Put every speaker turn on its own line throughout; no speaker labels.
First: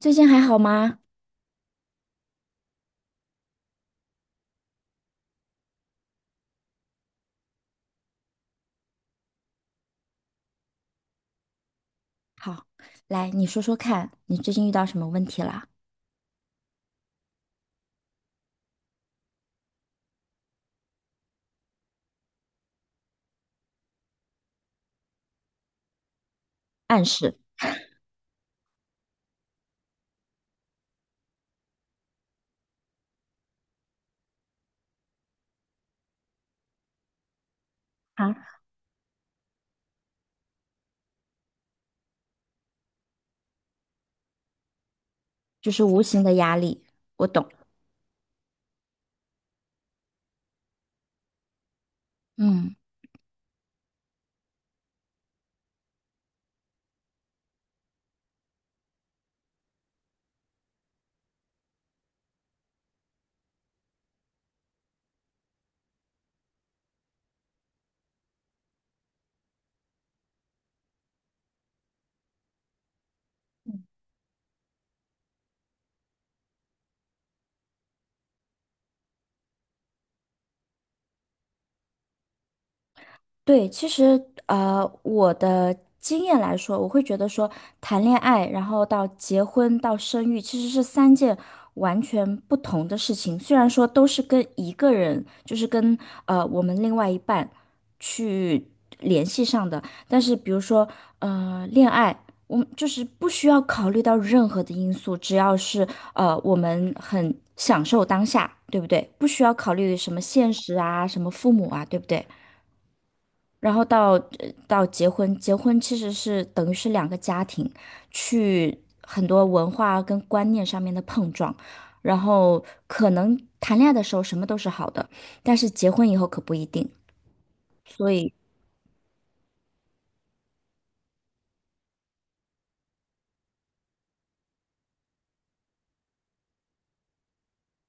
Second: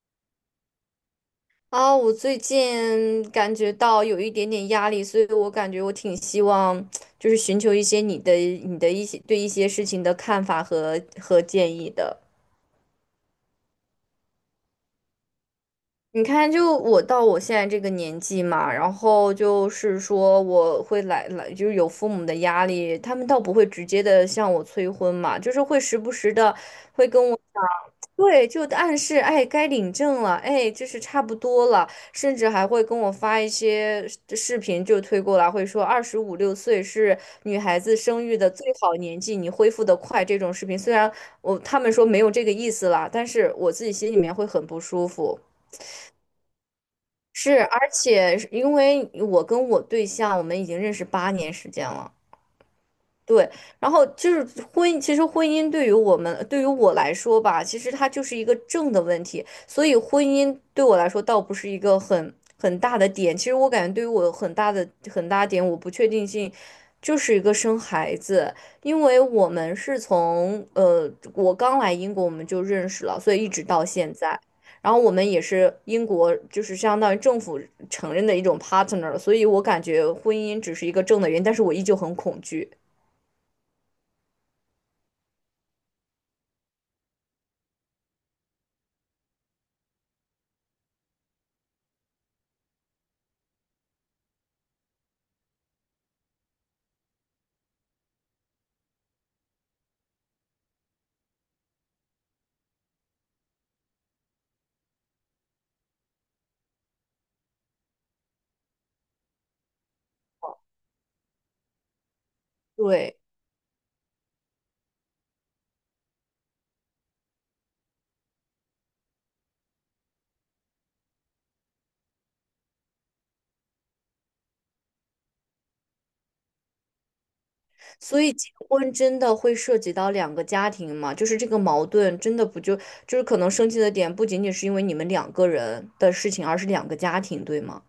最近还好吗？
啊，我最近感觉到有一点点压力，所以我感觉我挺希望，就是寻求一些你的一些对一些事情的看法和建议的。
好，来，你说说看，你最近遇到什么问题了？
你看，就我到我现在这个年纪嘛，然后就是说我会来来，就是有父母的压力，他们倒不会直接的向我催婚嘛，就是会时不时的
暗
会跟
示
我。对，就暗示，哎，该领证了，哎，就是差不多了，甚至还会跟我发一些视频，就推过来，会说二十五六岁是女孩子生
啊，
育的最好年纪，你恢复得快这种视频。虽然他们说没有这个意思啦，但是我自己心里面会很不舒服。
就是无形的压力，我懂。
是，而且是因为我跟我对象，我们已经认识8年时间了。
嗯。
对，然后就是婚姻，其实婚姻对于我们，对于我来说吧，其实它就是一个正的问题，所以婚姻对我来说倒不是一个很大的点。其实我感觉对于我很大的很大点，我不确定性就是一个生孩子，因为我们是我刚来英国我们就认识了，所以一直到现在。然后我们也是英国，就是相当于政府承认的一种 partner，所以我感觉婚姻只是一个正的原因，但是我依旧很恐惧。
对，其实我的经验来说，我会觉得说，谈恋爱，然后到结婚到生育，其实是三件完全不同的事情。虽然说都是跟一个人，就是跟我们另外一半去联系上的，但是比如说恋爱，我们就是不需要考虑到任何的因素，只要是我们很享受当下，对不对？不需要考虑什么现实啊，什么父母啊，对不对？
对，
然后到到结婚，结婚其实是等于是两个家庭去很多文化跟观念上面的碰撞，然后可能谈恋爱的时候什么都是好的，但是结婚以后可不一定，所
所
以
以结婚真的会涉及到两个家庭嘛？就是这个矛盾真的不就就是可能生气的点不仅仅是因为你们两个人的事情，而是两个家庭，对吗？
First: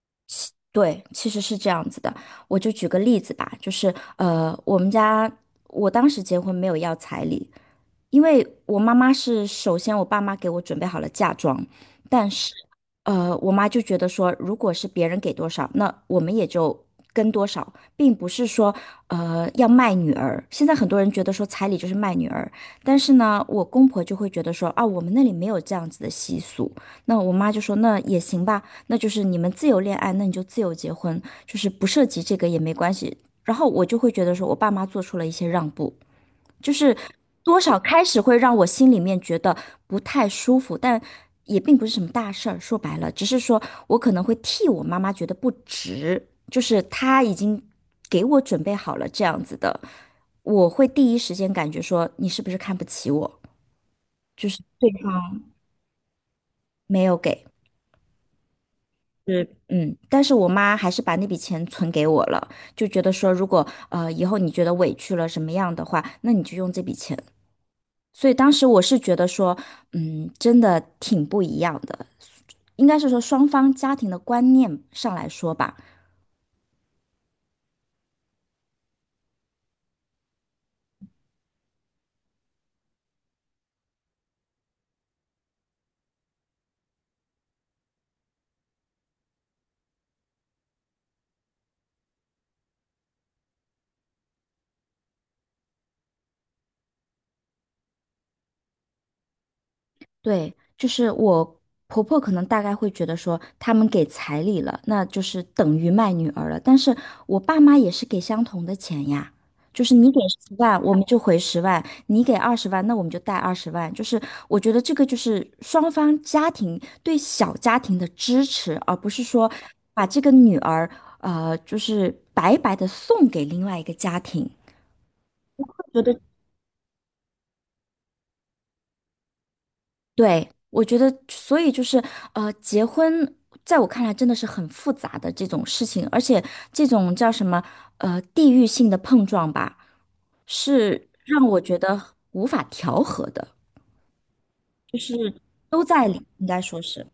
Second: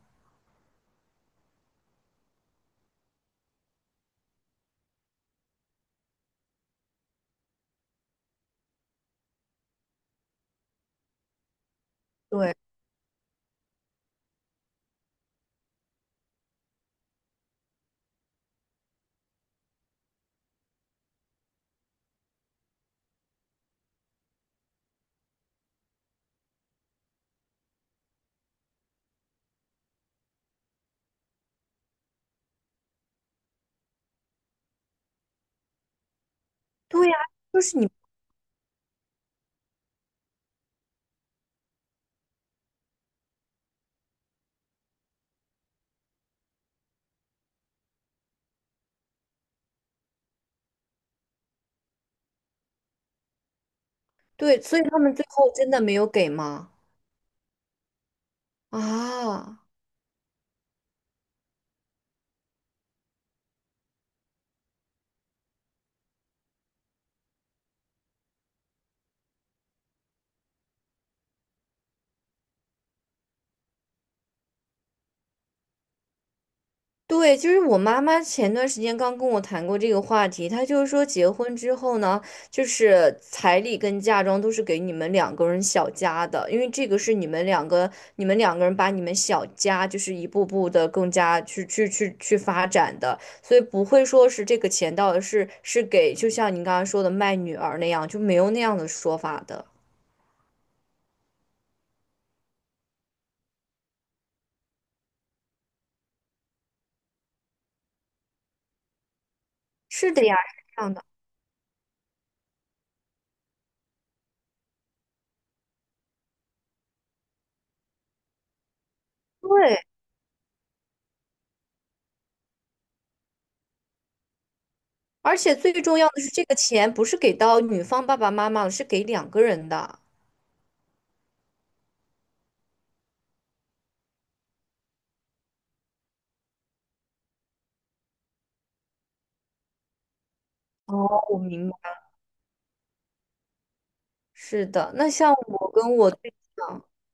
对，其实是这样子的。我就举个例子吧，就是我们家我当时结婚没有要彩礼，因为我妈妈是首先我爸妈给我准备好了嫁妆，但是
对，
我妈就觉得说，如果是别人给多少，那我们也就跟多少，并不是说要卖女儿。现在很多人觉得说彩礼就是卖女儿，但是呢，我公婆就会觉得说啊，我们那里没有这样子的习俗。那我妈就说那也行吧，那就是你们自由恋爱，那你就自由结婚，就是不涉及这个也没关系。然后我就会觉得说我爸妈做出了一些让步。就是
对呀，
多
就是
少
你，
开始会让我心里面觉得不太舒服，但也并不是什么大事儿。说白了，只是说我可能会替我妈妈觉得不值，就是她已经给我准备好了这样子的，我会第一时间感觉说你是不是看不起我，就是
对，所以
对
他们最
方
后真的没有给吗？
没有给。是，
啊。
嗯，但是我妈还是把那笔钱存给我了，就觉得说，如果以后你觉得委屈了什么样的话，那你就用这笔钱。所以当时我是觉得说，嗯，真的挺不一样的，应该是说双方家庭的观念上来说吧，
对，就是我妈妈前段时间刚跟我谈过这个话题，她就是说结婚之后呢，就是彩礼跟嫁妆都是给你们两个人小家的，因为这个是你们两个，你们两个人把你们小家就是一步步的更加去发展的，所以不会说是这个钱到底是给，就像您刚刚说的卖女儿那样，就没有那样的说法的。
对，就是我婆婆可能大概会觉得说，他们给彩礼了，那就是等于卖女儿了。但是我爸妈也是给相同的钱呀，就是你
是
给
的呀，
十
是
万，
这样
我们
的。
就回十万；你给二十万，那我们就带二十万。就是我觉得这个就是双方家庭对小家庭的支持，而不是说
对，
把这个女儿就是白白的送给另外一个家庭。
而且最重要的是，这个钱不是给到女方爸爸妈妈了是给两个人的。
对，我觉得，所以就是，结婚在我看来真的是很复杂的这种事情，而且这种叫什么，地域性的碰撞吧，
哦，
是
我
让我
明
觉
白。
得无法调和的，
是的，
就
那
是
像我
都
跟
在
我
里，
对，
应该说是，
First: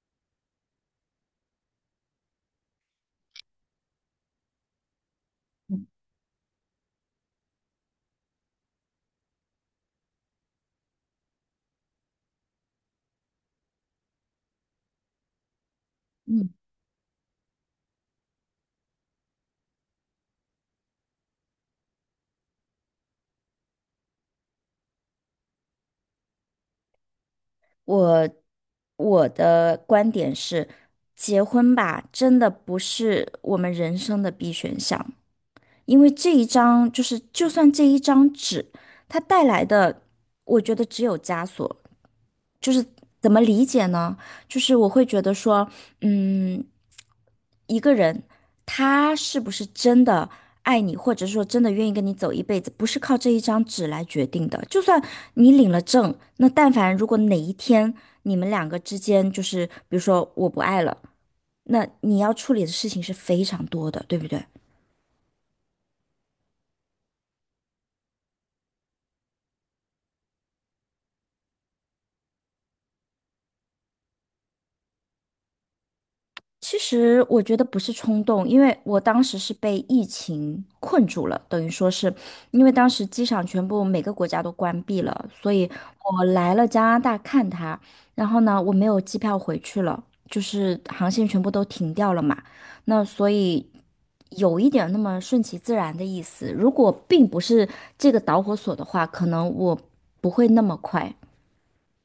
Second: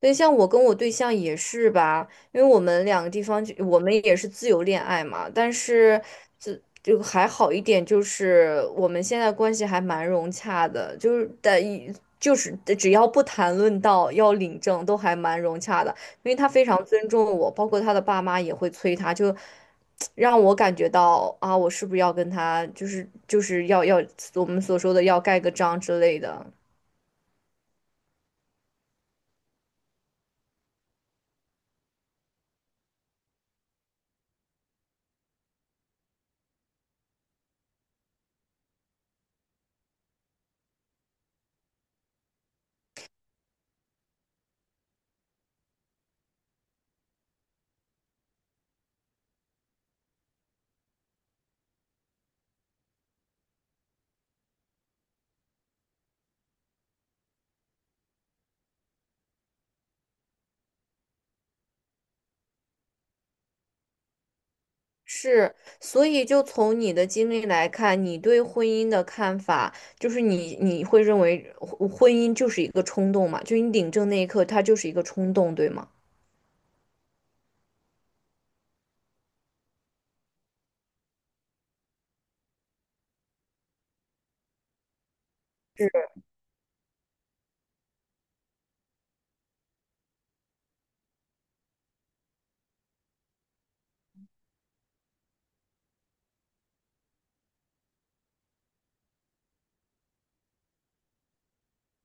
对像我跟我对象也是吧，因为我们两个地方就，我们也是自由恋爱嘛，但是这就还好一点，就是我们现在关系还蛮融洽的，就是但一就是只要不谈论到要领证，都还蛮融洽的，因为
嗯，
他非常尊重我，包括他的爸妈也会催他，就 让我感觉到啊，我是不是要跟他，就是我们所说的要盖个章之类的。
我我的观点是，结婚吧，真的不是我们人生的必选项，因为这一张就是，就算这一张纸，它带来的，我觉得只有枷锁。就是怎么理解呢？就是我会觉得说，嗯，一个人他是不是真的爱你，或者说真的愿意跟你走一辈子，不是靠这一张纸来决定的。就算你领了证，那但凡如果哪一天你们两个之间就是，比如说我不爱了，那你要处理的事情是非常多的，对不对？
是，所以就从你的经历来看，你对婚姻的看法，就是你会认为婚姻就是一个冲动嘛？就你领证那一刻，它就是一个冲动，对吗？
其实我觉得不是冲动，因为我当时是被疫情困住了，等于说是因为当时机场全部每个国家都关闭了，所以我来了加拿大看他，然后呢，我没有机票回去了，就是航线全部都停掉了嘛，那所以有一点那么顺其自然的意思。如果并不是这个导火索的话，可能我不会那么快。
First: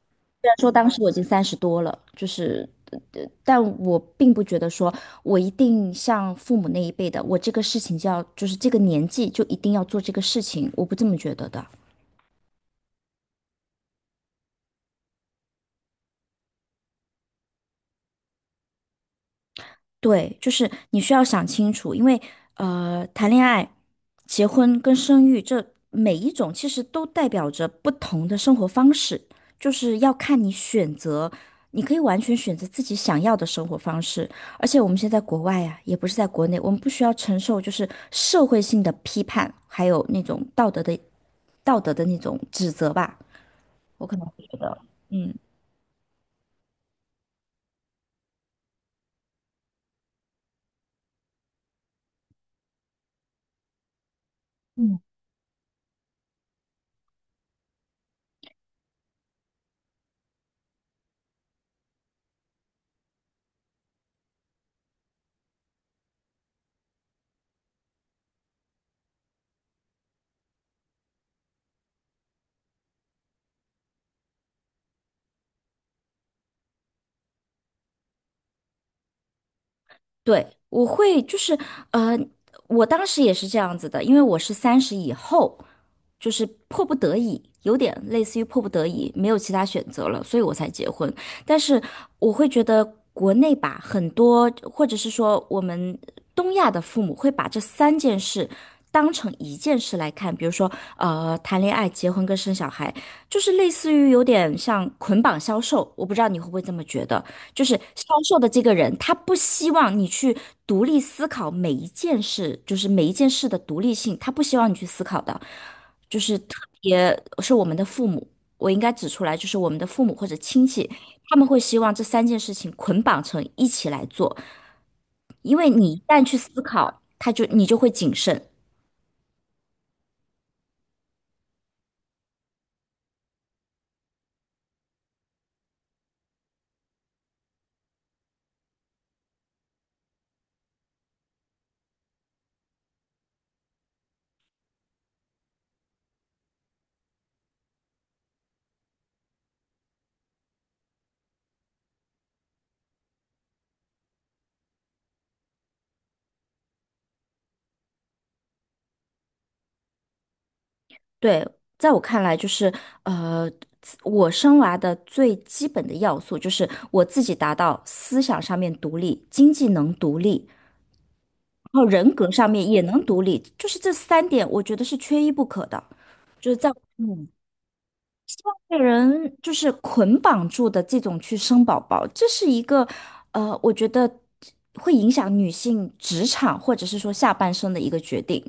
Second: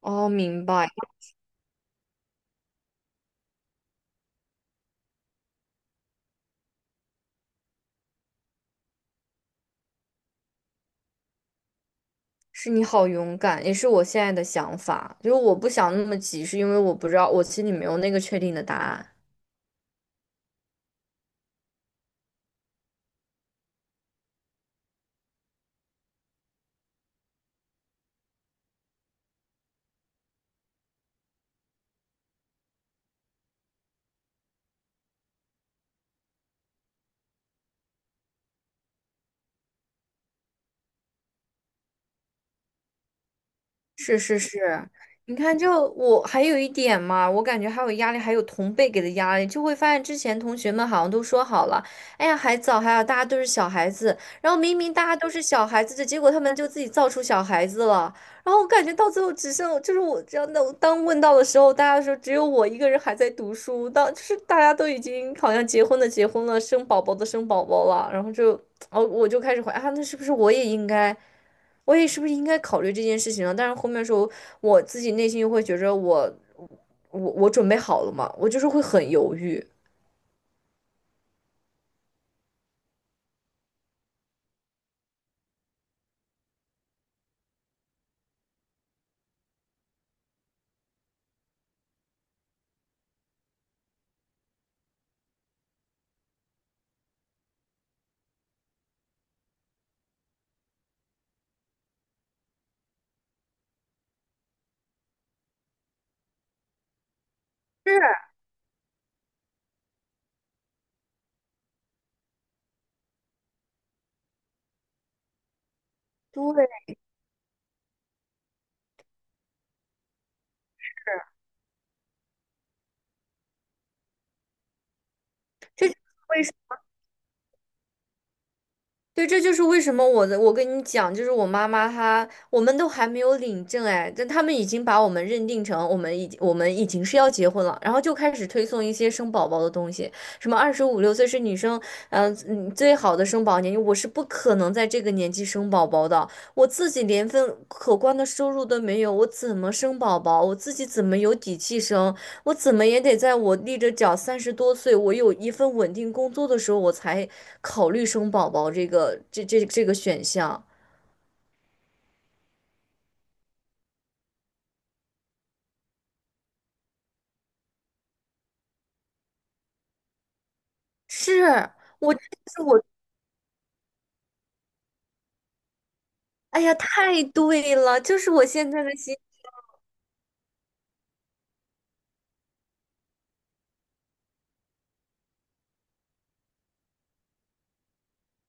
哦，
然
明
说
白，
当时我已经30多了，就是，但我并不觉得说我一定像父母那一辈的，我这个事情就要，就是这个年纪就一定要做这个事情，我不这么觉得的。
是你好勇敢，也是我现在的想法。就是我不想那么急，是因为我不知道，我心里没有那个确定的答案。
对，就是你需要想清楚，因为谈恋爱、结婚跟生育这每一种其实都代表着不同的生活方式，就是要看你选择，你可以完全选择自己想要的生活方式。而且我们现在在国外呀、也不是在国内，我们不需要承受就是社会性的批判，还有那种道德的那种指责吧。我可
是
能会
是
觉得。
是，
嗯。
你看就，我还有一点嘛，我感觉还有压力，还有同辈给的压力，就会发现之前同学们好像都说好了，哎呀，还早，还有大家都是小孩子，然后明明大家都是小孩子的，结果他们就自己造出小孩子了，然后我感觉到最后只剩就是我这样的，当问到的时候，大家说只有我一个人还在读书，当就是大家都已经好像结婚的结婚了，生宝宝的生宝宝了，然后就哦，我就开始怀啊，那是不是我也应该？我也是不是应该考虑这件事情啊？但是后面的时候，我自己内心又会觉着我准备好了嘛，我就是会很犹豫。
对，我会就是，呃，我当时也是这样子的，因为我是三十以后，就是迫不得已，有点类似于迫不得已，没有其他选择了，所以我才结婚。但是我会觉得国内吧，很多或者是说我们东亚的父母会把这三件事当成一件事来看，比如说，谈恋爱、结婚跟生小孩，就是类似于有点像捆绑销售，我不知道你会不会这么觉得。就是
是，
销售的这个人，他不希望你去独立思考每一件事，就是每一件事的独立性，他不希望你去思考的，就是特
对，
别是我们的父母，我应该指出来，就是我们的父母或者亲戚，他们会希望这三件事情捆绑成一起来做，因为
这
你
就是
一旦去
为
思考，你就会谨慎，
对，这就是为什么我的，我跟你讲，就是我妈妈她，我们都还没有领证哎，但他们已经把我们认定成我们已经是要结婚了，然后就开始推送一些生宝宝的东西，什么二十五六岁是女生，最好的生宝年龄，我是不可能在这个年纪生宝宝的，我自己连份可观的收入都没有，我怎么生宝宝？我自己怎么有底气生？我怎么也得在我立着脚30多岁，我有一份稳定工作的时候，我才考虑生宝宝这个选项。
对，在我看来，就是呃，我生娃的最基本的要素就是我自己达到思想上面独立，经济能独立，
是
然后人
我，就
格上
是
面也
我，
能独立，就是这三点，我觉得是缺一不可的。就是
哎
在
呀，太
嗯，
对了，就是我现
被
在的心。
人就是捆绑住的这种去生宝宝，这是一个我觉得会影响女性职场或者是说下半生的一个决定。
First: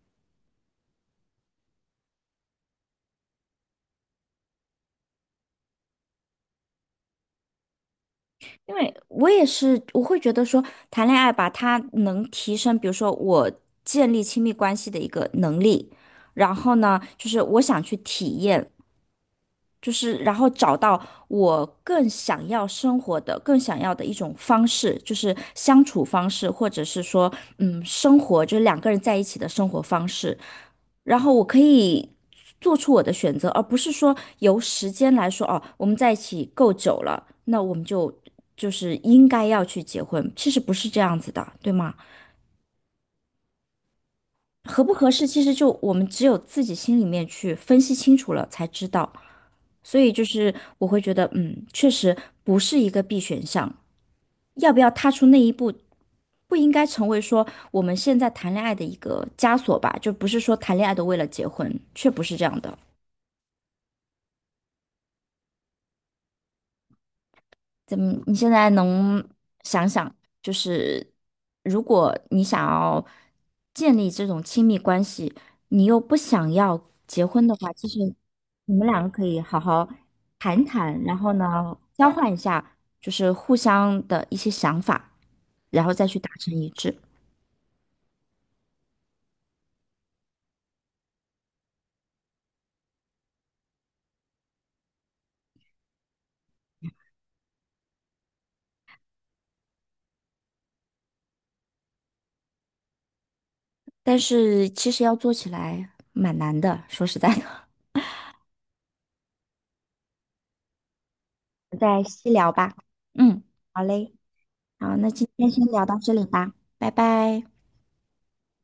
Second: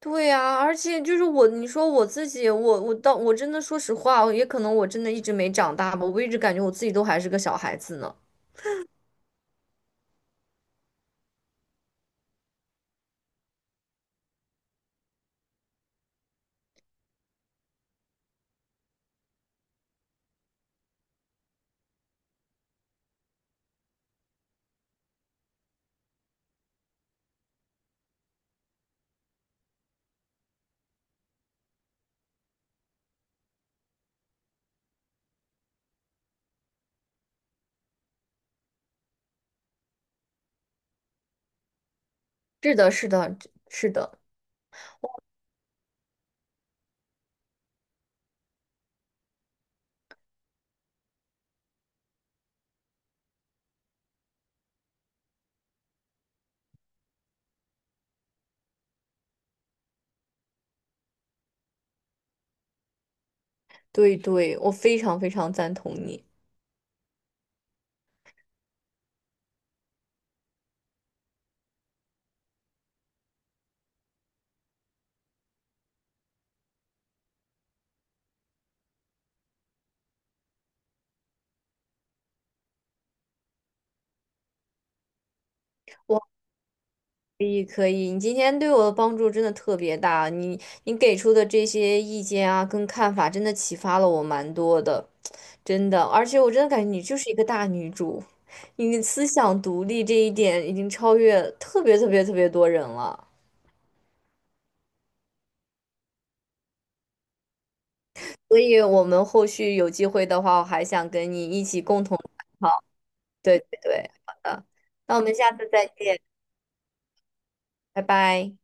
对呀，而且就是我，你说我自己，我到我真的说实话，也可能我真的一直没长大吧，我一直感觉我自己都还是个小孩子呢。
因为我也是，我会觉得说，谈恋爱吧，它能提升，比如说我建立亲密关系的一个能力，然后呢，就是我想去体验，就是然后找到我更想要生活的、更想要的一种方式，就是相处方式，或者是说，嗯，生活就是两个人在一起的生活方式。然后我可以做出我的选择，而不是说由时间来说，哦，我们在一起够久了，那我们就就是应该要去结婚，其实不是这样子的，对吗？
是的，是的，是的，
合不合适，其实就我们只有自己心里面去分析清楚了才知道。所以就是我会觉得，嗯，确实不是一个必选项。要不要踏出那一步，不应该成为说我们现在谈恋爱的一个枷锁吧？就不是说谈恋爱都为了结婚，却不是这样的。
对对，我非常非常赞同你。
怎么？你现在能想想，就是如果你想要建立这种亲密关系，你又不想要结婚的话，其实你们两个可以好好谈谈，然后呢，交换一下，就是互相的一些想法，然后再去
我。
达成一致。
可以可以，你今天对我的帮助真的特别大，你给出的这些意见啊，跟看法真的启发了我蛮多的，真的，而且我真的感觉你就是一个大女主，你的思想独立这一点已经超越特别特别特别多人了，
但是其实要做起来蛮难的，说实在的，
所以我们后续有机会的话，我还想跟你一
我们
起
再
共同
细
探
聊吧。
讨。
嗯，
对对
好
对，
嘞，
好的，
好，那
那我
今
们
天
下
先
次
聊
再
到这
见，
里吧，拜拜。
拜拜。